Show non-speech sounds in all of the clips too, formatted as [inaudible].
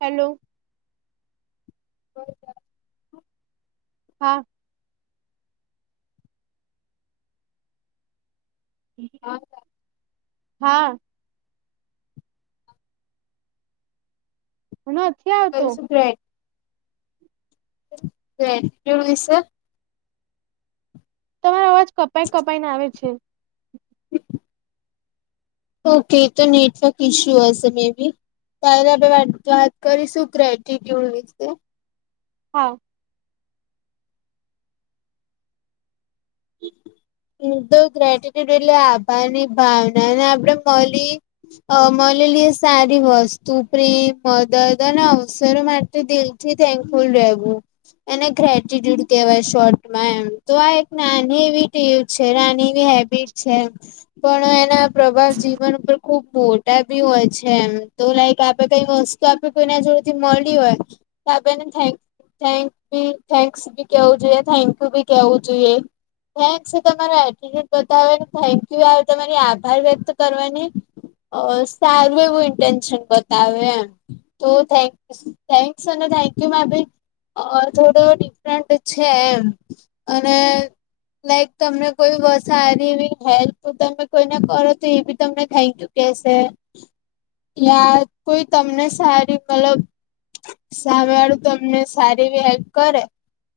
Hello [inaudible] હા હા હ અત્યા [unintelligible] ગ્રેડ ગડ કેુંસ [unintelligible] [unintelligible] તમારો અવાજ કપાઈ કપાઈ ને આવે છે ઓકે તો નેટવર્ક ઇશ્યુ હશે મે બી તારે આપણે વાત વાત કરી શું [unintelligible] વિશે હા એ તો ગ્રેટીટ્યુડ એટલે આભાર ની ભાવના ને આપણેે મળલી અ મલેલી સારી વસ્તુ પ્રેમ મદદ અને અવસરો માટે તો દિલથી થેન્કફુલ રહેવું એને ગ્રેટીટ્યુડ કહેવાય શોર્ટમાં એમ તો આ એક નાની એવી છે હેબિટ છે એમ પણ એના પ્રભાવ જીવન ઉપર ખુબ મોટા ભી હોય છે એમ તો લાઈક આપે કઈ વસ્તુ આપે કોઈને જોડેથી મળી હોય તો આપેને થેન્ થેક બી થેન્ક્સ ભી કેવું જોઈએ થેન્ક યુ ભી કેવું જોઈએ થૅન્કસ તમારો એટટ્યુડ બતાવેને થેન્ક યુ યાર તમારે આભાર વ્યક્ત કરવાની અ સારું એવું ઇન્ટટેન્શન બતાવે એમ તો થ થન્કસ અને થેન્કયુ માટે અ થોડો ડિફરન્ટ છે એમ અને લાઈક તમને કોઈ વસારીવી હેલ્પ તમે કોઈને કરો તો એ બી તમને થેન્ક યુ કહેશે યાર કોઈ તમને સારી મતલબ સામે વાળું તો તમને સારી એવી હેલ્પ કરે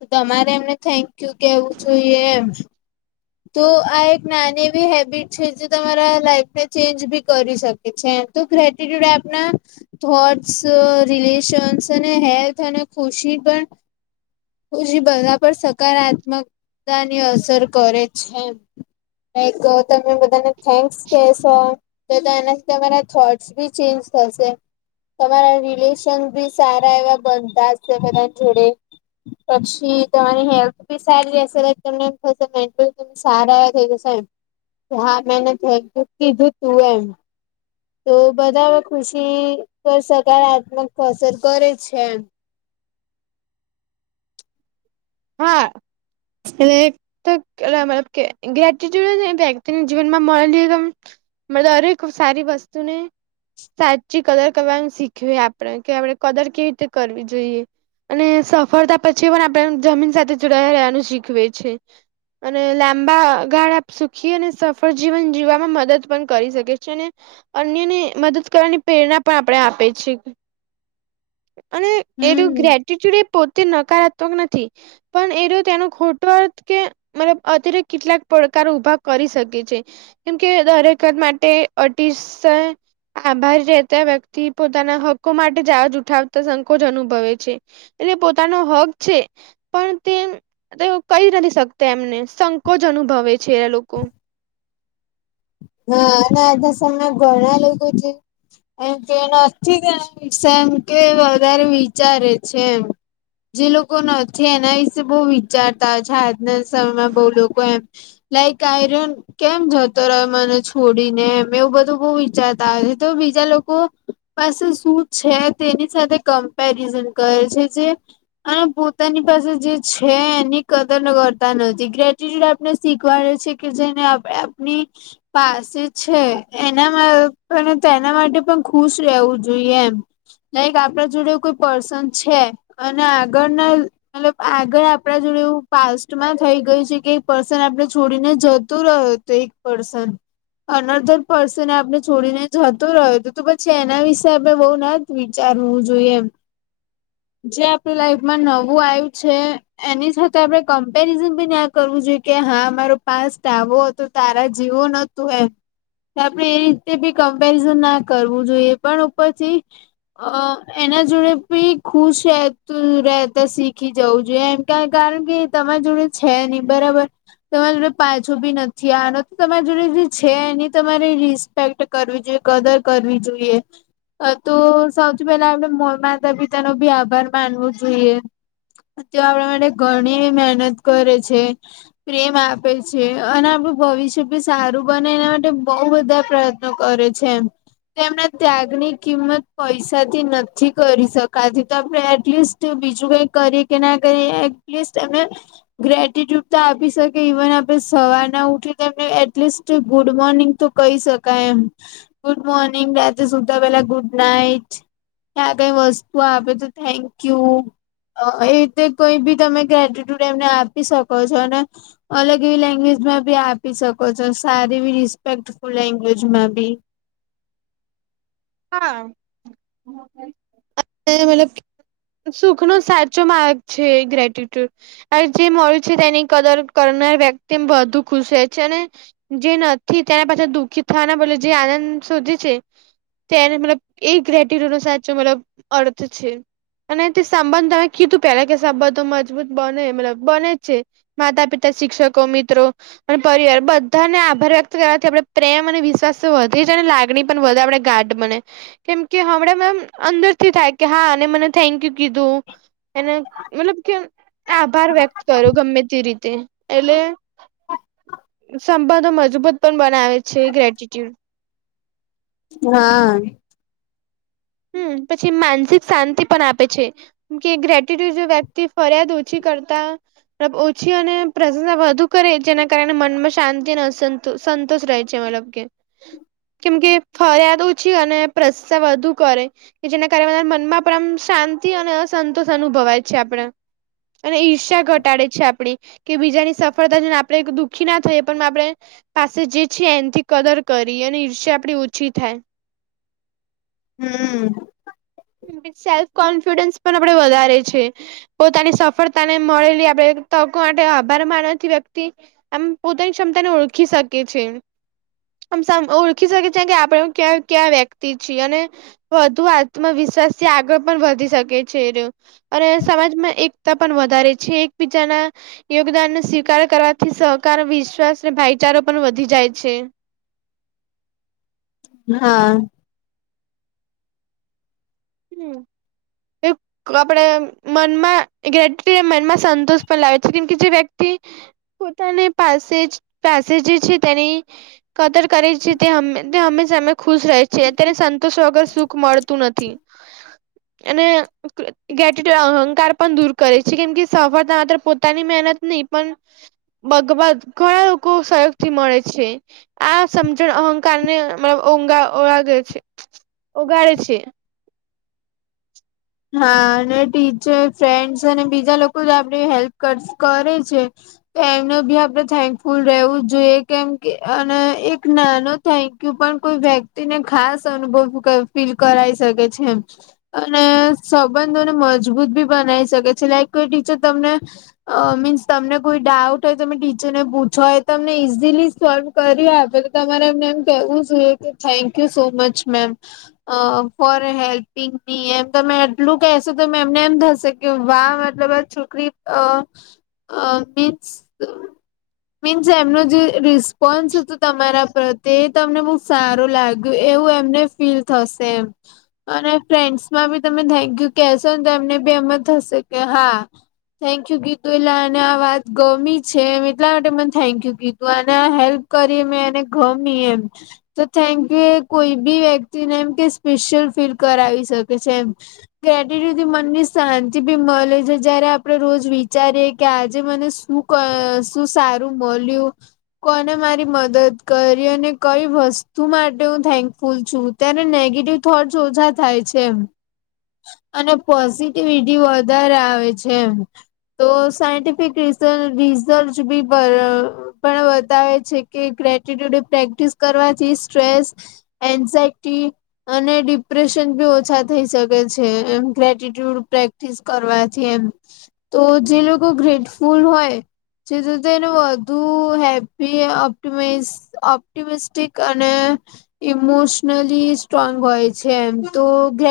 તમારે એમને થેન્ક યુ કેવું જોઈએ એમ તો આ એક નાની એવી હેબિટ છે જે તમારા લાઈફને ચેન્જ બી કરી શકે છે ત ક્રેટીટ્યુડ આપના થોટસ રિલેશન્સ અને હેલ્થ અને ખુશી પણ હુજી બધા પર સકારાત્મકતાની અસર કરે છે કંઇક તમે બધાને થેન્ક્સ કેશો તો તો એનાથી તમારા થોટસ બી ચેન્જ થશે. તમારા રિલેશન બી સારા એવા બનતા જ છે બધા જોડે. પછી તમારી હેલ્થ બી સારી રહેશે તમને એમ થશે મેન્ટલ ત સારા એ થઈ જશે એમ કે હા મેંને થેંક કીધું તું એમ. તો બધામાં ખુશી પર સકારાત્મક અસર કરે છે એમ. હા એ [unintelligible] તો મતલબ કે ગ્રેટટ્યુડ વ્યક્તિને જીવનમાં મળેલી એમ મ અરેક ખૂબસારી વસ્તુ ને સાચી કદર કરવાનું શીખવે આપણે કે આપણે કદર કેવી રીતે કરવી જોઈએ. અને સફળતા પછી આપણેે જમીન સાથે જોડાયયા રહ્યાનું શીખવે છે. અને લાંબા ગાળ આપ સુખી અને સફળ જીવન જીવવામાં મદદ પણ કરી શકે છે અને. અન્યને મદદ કરવાની પ્રેરણા પણ આપણ ને આપે છે. અને એનું હમ ગ્રેટટ્યુડ એ પોતે નકારાત્મક નથી. પણ એ ર તેનો ખોટો અર્થ કે મતલબ અત્યારે કેટલાક પડકારો ઊભા કરી શકે છે. કેમ કે દરેક કર માટે અતિશય આભારી રહેતા વ્યક્તિ પોતાના હક્કો માટે જહજ ઉઠાવતા સંકોચ અનુભવે છે. એટલે પોતાનો હક છે. પણ તે કહી નથી શકતા એમને સંકોચ અનુભવે છે એ લોકો. હા ના આજના સમયે ઘણા લોકો છે જે એમ કે નથી તેના પાસે એમ કે વધારે વિચારે છે એમ. જે લોકો નથી એના વિશે બહુ વિચારતા હોય છે આજના સમયમાં બહુ લોકો એમ. લાઈક આઈ રયો કેમ જતો રહ્યો? મને છોડીને એવું બધું બહ વિચારતા હ છે તો બીજા લોકો પાસે શું છે તેની સાથે કમ્પેરિઝન કરે છે જે અને પોતાની પાસે જે છે એની કદર કરતા નથી ગ્રેટીટૂડ આપને શીખવાડે છે કે જેને આપણી પાસે છે એના પણ તો એના માટે પણ ખુશ રહેવું જોઈએ એમ. લાઈક આપણા જોડે એવું કોઈ પર્સન છે અને આગળના મતલબ આગળ આપડા જોડે એવું પાસ્ટમાં થઈ ગયું છે કે એ પર્સન આપડે છોડીને જતું રહ્યો તો એક પર્સન અનધર પર્સેન આપણે છોડીને જતો રહ્યો તો પછી એના વિશે આપણે બહુ ના જ વિચારવું જોઈએ એમ. જે આપડ લાઈફમાં નવું આવ્યું છે એની સાથે આપડે કમ્પેરિઝન પણ ના કરવું જોઈએ કે હા મારો પાસ્ટ આવો હતો તારા જીવો ન તો એમ આપણે એ રીતે બી કમ્પેરિઝન ના કરવું જોઈએ એ પણ ઉપરથી અ એના જોડે ભી ખુશતું રહેતા શીખી જવું જોઈએ એમ. કારણ કે એ તમારી જોડે છે નઈ બરાબર તમારે જોડે પાછું બી નથી આનો તો તમારે જોડે છે એની તમારે રિસ્પેક્ટ કરવી જોઈએ કદર કરવી જોઈએ. સૌથી પહેલા આપણે તો માતા પિતા નો ભી આભાર માનવો જોઈએ. તે આપણા માટે ઘણી મહેનત કરે છે. પ્રેમ આપે છે અને આપડુ ભવિષ્ય ભ સારું બને એના માટે બહુ બધા પ્રયત્નો કરે છે. એના ત્યાગની કિંમત પૈસાથી નથી કરી શકાતી તો આપણે એટલીસ્ટ બીજું કઈ કરી કે ના કરી એટલીસ્ટ એમે ગ્રેટટ્યુડ તો આપી શકે ઇવન આપણે સવાર ના ઉઠી ને એમને એટલીસ્ટ ગુડ મોર્નિંગ તો કહી શકાય એમ, ગુડ મોર્નિંગ રાત્રે સુતા પેલા ગુડ નાઈટ ક્યાં કઈ વસ્તુ [unintelligible] તો થેન્કયુ. એ તે કોઈ બી તમે ગ્રેટટ્યુડ એમને આપી શકો છો ને. અલગ એવી લેંગ્વેજમાં બી આપી શકો છો સારી એવી રિસ્પેક્ટફુલ લેંગ્વેજમાં બી, હા [unintelligible] સુખ નો સાચો માર્ગ છે ગ્રેટ્યટ્યુડ જે મળ્યું છે તેની કદર કરનાર વ્યક્તિ બધુ ખુશ હો [unintelligible] છેને જે નથી તેની પાછળ દુઃખી થવાના બદલે જે આનંદ શોધી છે. તેને મતલબ એ ગ્રેટટ્યુડ નો સાચો મતલબ અર્થ છે. અને તે સબંધ ને તમે કીધું પેલા કે સબંધો મજબૂત બને મતલબ બને જ છે. માતા પિતા શિક્ષકો મિત્રો, અનેપરિવાર બધાને આભાર વ્યક્ત કરવાથી આપણે પ્રેમ અને વિશ્વાસ તો વધે જ અને લાગણી પણ વધે આપડે ગાડી, કેમ કે હમણાં મેમ અંદર થી થાય કે હા આને મને થેન્ક યુ કીધું. એના મતલબ કે, આભાર વ્યક્ત કરો ગમે તે રીતે એટલે, સંબંધો મજબૂત પણ બનાવે છે ગ્રેટીટ્યુડ, હા હ, પછી માનસિક શાંતિ પણ આપે છે. કે ગ્રેટટ્યુડ વ્યક્તિ ફરિયાદ ઓછી કરતા. [unintelligible] ઓછી અને પ્રશંસા વધુ કરે જેના કારણે મનમાં શાંતિ અને સંતોષ રહે છે મતલબ કે, કેમકે ફરિયાદ ઓછી અને પ્રશંસા વધુ કરે કે જેના કારણે મનમાં પણ આમ શાંતિ અને અસંતોષ અનુભવાય છે આપણે, અને ઈર્ષા ઘટાડે છે આપડી કે બીજાની સફળતા જોઈ ને આપણે દુઃખી ના થઈએ પણ આપણે. પાસે જે છે એના થી [unintelligible] કરી અને ઈર્ષ્યા આપડી ઓછી થાય. હમ સેલ્ફ કોન્ફિડન્સ પણ આપડે વધારે છે. પોતાની સફળતા ને મળેલી આપણે તકો માટે આભાર માનવાથી વ્યક્તિ આમ પોતાની ક્ષમતાને ઓળખી શકે છે. આમ ઓળખી શકે છે કે આપણેે ક્યાં ક્યાં વ્યક્તિ છીએ અને વધુ, આત્મવિશ્વાસ થી આગળ પણ વધી શકે છે એરિયો અને સમાજમાં એકતા પણ વધારે છે એકબીજાના યોગદાન નો સ્વીકાર કરવાથી સહકાર વિશ્વાસ અને ભાઈચારો પણ વધી જાય છે. હા [unintelligible] આપણે મનમાં [unintelligible] મન મા સંતોષ લાવે છે કેમ કે જે વ્યક્તિ પોતાની પાસેજ પાસે જે છે તેની કદર કરે છે તે હંમેશા અમે ખુશ રહે છે તેને સંતોષ વગર સુખ મળતું નથી. અને [unintelligible] અહંકાર પણ દૂર કરે છે કેમ કે સફળતા માત્ર પોતાની મહેનત નહી પણ બગવાદ ઘણા લોકો સહયોગ થી મળે છે. આ સમજણ અહંકાર ને મતલબ [unintelligible] ઓગાળે છે. હા અને ટીચર ફ્રેન્ડસ અને બીજા લોકો જ આપડી હેલ્પ કરે છે. એમને ભી આપડણે થેન્કફુલ રહેવું જોઈએ કેમ કે અને એક નાનો થેન્ક યુ પણ કોઈ વ્યક્તિ ને ખાસ અનુભવ ફીલ કરાઈ શકે છે એમ અને સંબંધોને મજબૂત બી બનાવી શકે છે લાઈક કોઈ ટીચર તમને અ મીન્સ તમને કોઈ ડાઉટ હોય તમે ટીચરને પૂછો હોય તમને ઇઝીલી સોલ્વ કરી આપે પટલે તમારે એમને એમ કેવું જોઈએ કે thank you so much ma'am uh for helping me એમ તમે એટલું કહેશો તો એમને એમ થશે કે વાહ મતલબ આ છોકરી અ મીન્સ મીન્સ એમનો જે રિસ્પોન્સ હતો તમારા પ્રત્યે તમને બૉ સારું લાગ્યું એવું એમને ફીલ થશે એમ અને ફ્રેન્ડસ માં બી તમે થૅન્ક યુ કેશો ને તો એમને બી એમ જ થશે કે હા થેન્ક યુ કીતું એલા અને આ વાત ગમી છે એમ એટલા માટે મને થેન્ક યુ કીધું અને આ હેલ્પ કરી મે અનેને ગમી એમ તો થેન્ક યુ કોઈ બી વ્યક્તિને એમ કે સ્પેશિયલ ફીલ કરાવી શકે છે એમ ક્રેટિટીથી મનની શાંતિ ભી મળે છે જયારે આપણે રોજ વિચારીએ કે આજે મને શું શું સારું મળલ્યું કોને મારી મદદ કરી અને કઈ વસ્તુ માટે હું થેન્કફુલ છું ત્યારે નેગેટિવ થોટસ ઓછા થાય છેમ અને પોઝિટિવિટી વધારે આવે છે એમ તો સાયન્ટન્ટિફિક રીઝન રિસર્ચ બી પર પણ બતાવે છે કે ગ્રેટટ્યુડ પ્રેક્ટિસ કરવાથી સ્ટ્રેસ એન્ઝાયટી અને ડિપ્રેશન બી ઓછા થઈ શકે છે એમ ગ્રેટિટુ પ્રેક્ટિસ કરવાથી એમ તો જે લોકો ગ્રેટફુલ હોય જેથી તે એને વધુ happy up to miss optimistic અને ઇમોશનલી સ્ટ્રોંગ હોય છે એમ તો ગ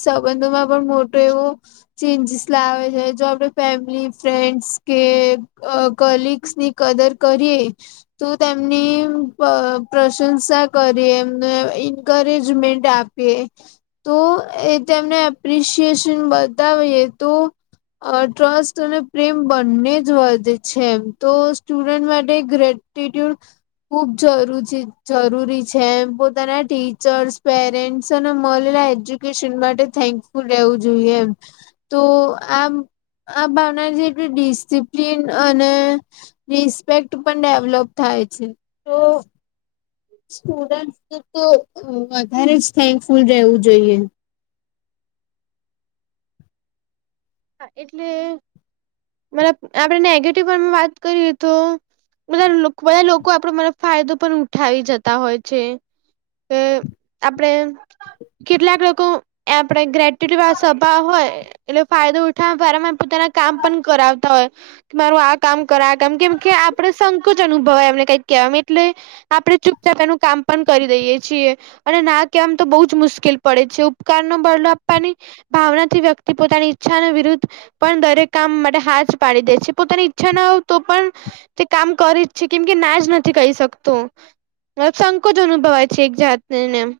સંબંધોમાં પણ મોટો એવું ચેન્જીસ લાવે છે જો આપડણે ફેમિલી ફ્રેન્ડ્સ કે કલગ્સની કદર કરીએ તું તેમની પ્રશંસા કરી એમને ન્કરેજમેન્ટ આપે તો એ તેમને એપ્રિશિએશન બતાવીએ તો અ ટ્રસ્ટ અને પ્રેમ બંને જ વધે છે એમ તો સ્ટુડન્ટ માટે ગ્રે [inaudible] ખૂબ જરૂ જરૂરી છે એમ પોતાના ટીચર્સ પેરેન્ટ મળલેલા એજ્યુકેશન માટે થેન્કફુલ રહેવું જોઈએ એમ તો આમ આ ભાવના જેટલ ડિસિપ્લન અને રિસ્પેક્ટ પણ ડેવલોપ થાય છે તો સ્ટુડન્ટ તો તો વધારે જ થેંક્યું રહેવુ જોઈએ એટલે મબ આપણેે નેગેટિવન્ટમાં વાત કરીએ તો બધા બધા આપડો મને ફાયદો પણ ઉઠાવી જતા હોય છે કે આપણેે કેટલાક લોકો આપડે ગ્રેટ્યુસપા હોય એટલે ફાયદો ઉઠાવવા ફરામાં પોતાના કામ પણ કરાવતા હોય મારું આ કામ કરે આ કામ કેમ કે આપણે સંંકોચ અનુભવા એમને કઈક કહેવાવામાં એટલે આપડે ચુપચાપ એનું કામ પણ કરી દઈયે છીએ અને ના કેવા માતો બહુ જ મુશ્કેલ પડે છે ઉપકારનો બદલો આપવાની ભાવના થી વ્યક્તિ પોતાની ઈચ્છા વિરુદ્ધ પણ દરેક કામ માટે હા જ પાડી દે છે પોતાની ઈચ્છા ના હોય તો પણ તે કામ કરી જ છે કેમ કે ના જ નથી કહી શકતું સંકોચ અનુભવાય છે એક જાતને એમ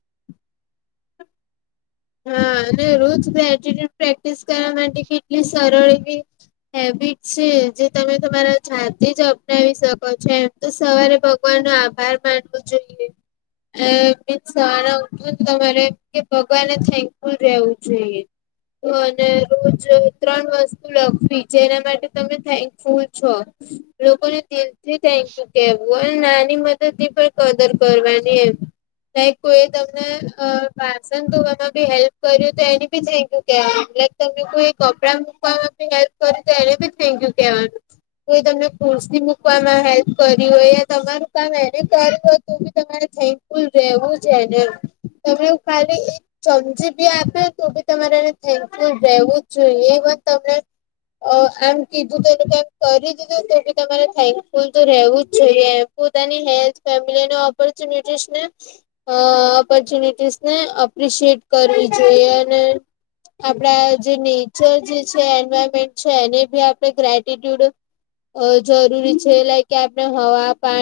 હા અને રોજ ગરેટીટ્યુડ પ્રેક્ટિસ કરવા માટે કેટલી સરળ એવી હેબિટ છે જે તમે તમારાજાતે જ અપનાવી શકો છો એમ તો સવારે ભગવાન નો આભાર માનવો જોઈએ મીન્સ સવારે કે ભગવાન થેન્કફુલ રેવું જોઈએ અને રોજ ત્રણ લખવી જેના માટે તમે થેન્કફુલ છો લોકોને દિલ થી થેન્ક યુ કહેવુ હો નાની મદદ ની પણ કદર કરવાની એમ ના કોઈ તમને અ વાસન ધોવામાં બી હેલ્પ કર્યું તો એને બી થેન્કયુ કેવા લાઈક તમે કોઈ કપડા મૂકવામાં બી હેલ્પ તો એને ભી થેન્ક યુ કેવાનું કોઈ તમને ખૂરશી મુકવામાં હેલ્પ કરી હોય તમારું કામ એને કર્યું હોય તો બી તમારે થેક ફુલ રહેવું છે ને તમે એવું ખાલી ચમચી બી આપે તો બી તમારેને થેન્કફુલ રહેવું જ જોઈએ પણ તમને અ આમ કીધું તો એનું કે એમ કરી દીધું તો કે તમારે થેન્કફુલ તો રહેવું જ જોઈએ એમ પોતાની હેલ્થ ફેમિલી ઓપોર્ચ્યુનિટીસ ને અ ઓપોર્ચ્યુનિટીસને એપ્રિશિએટ કરવી જોઈએ અને આપડા જે નેચર જે છે એન્વાયરમેન્ટ છે એને ભી આપણે ગ્રેટીટ્યુડ અ જરૂરી છે લાઈક કે આપણે હવા પાણી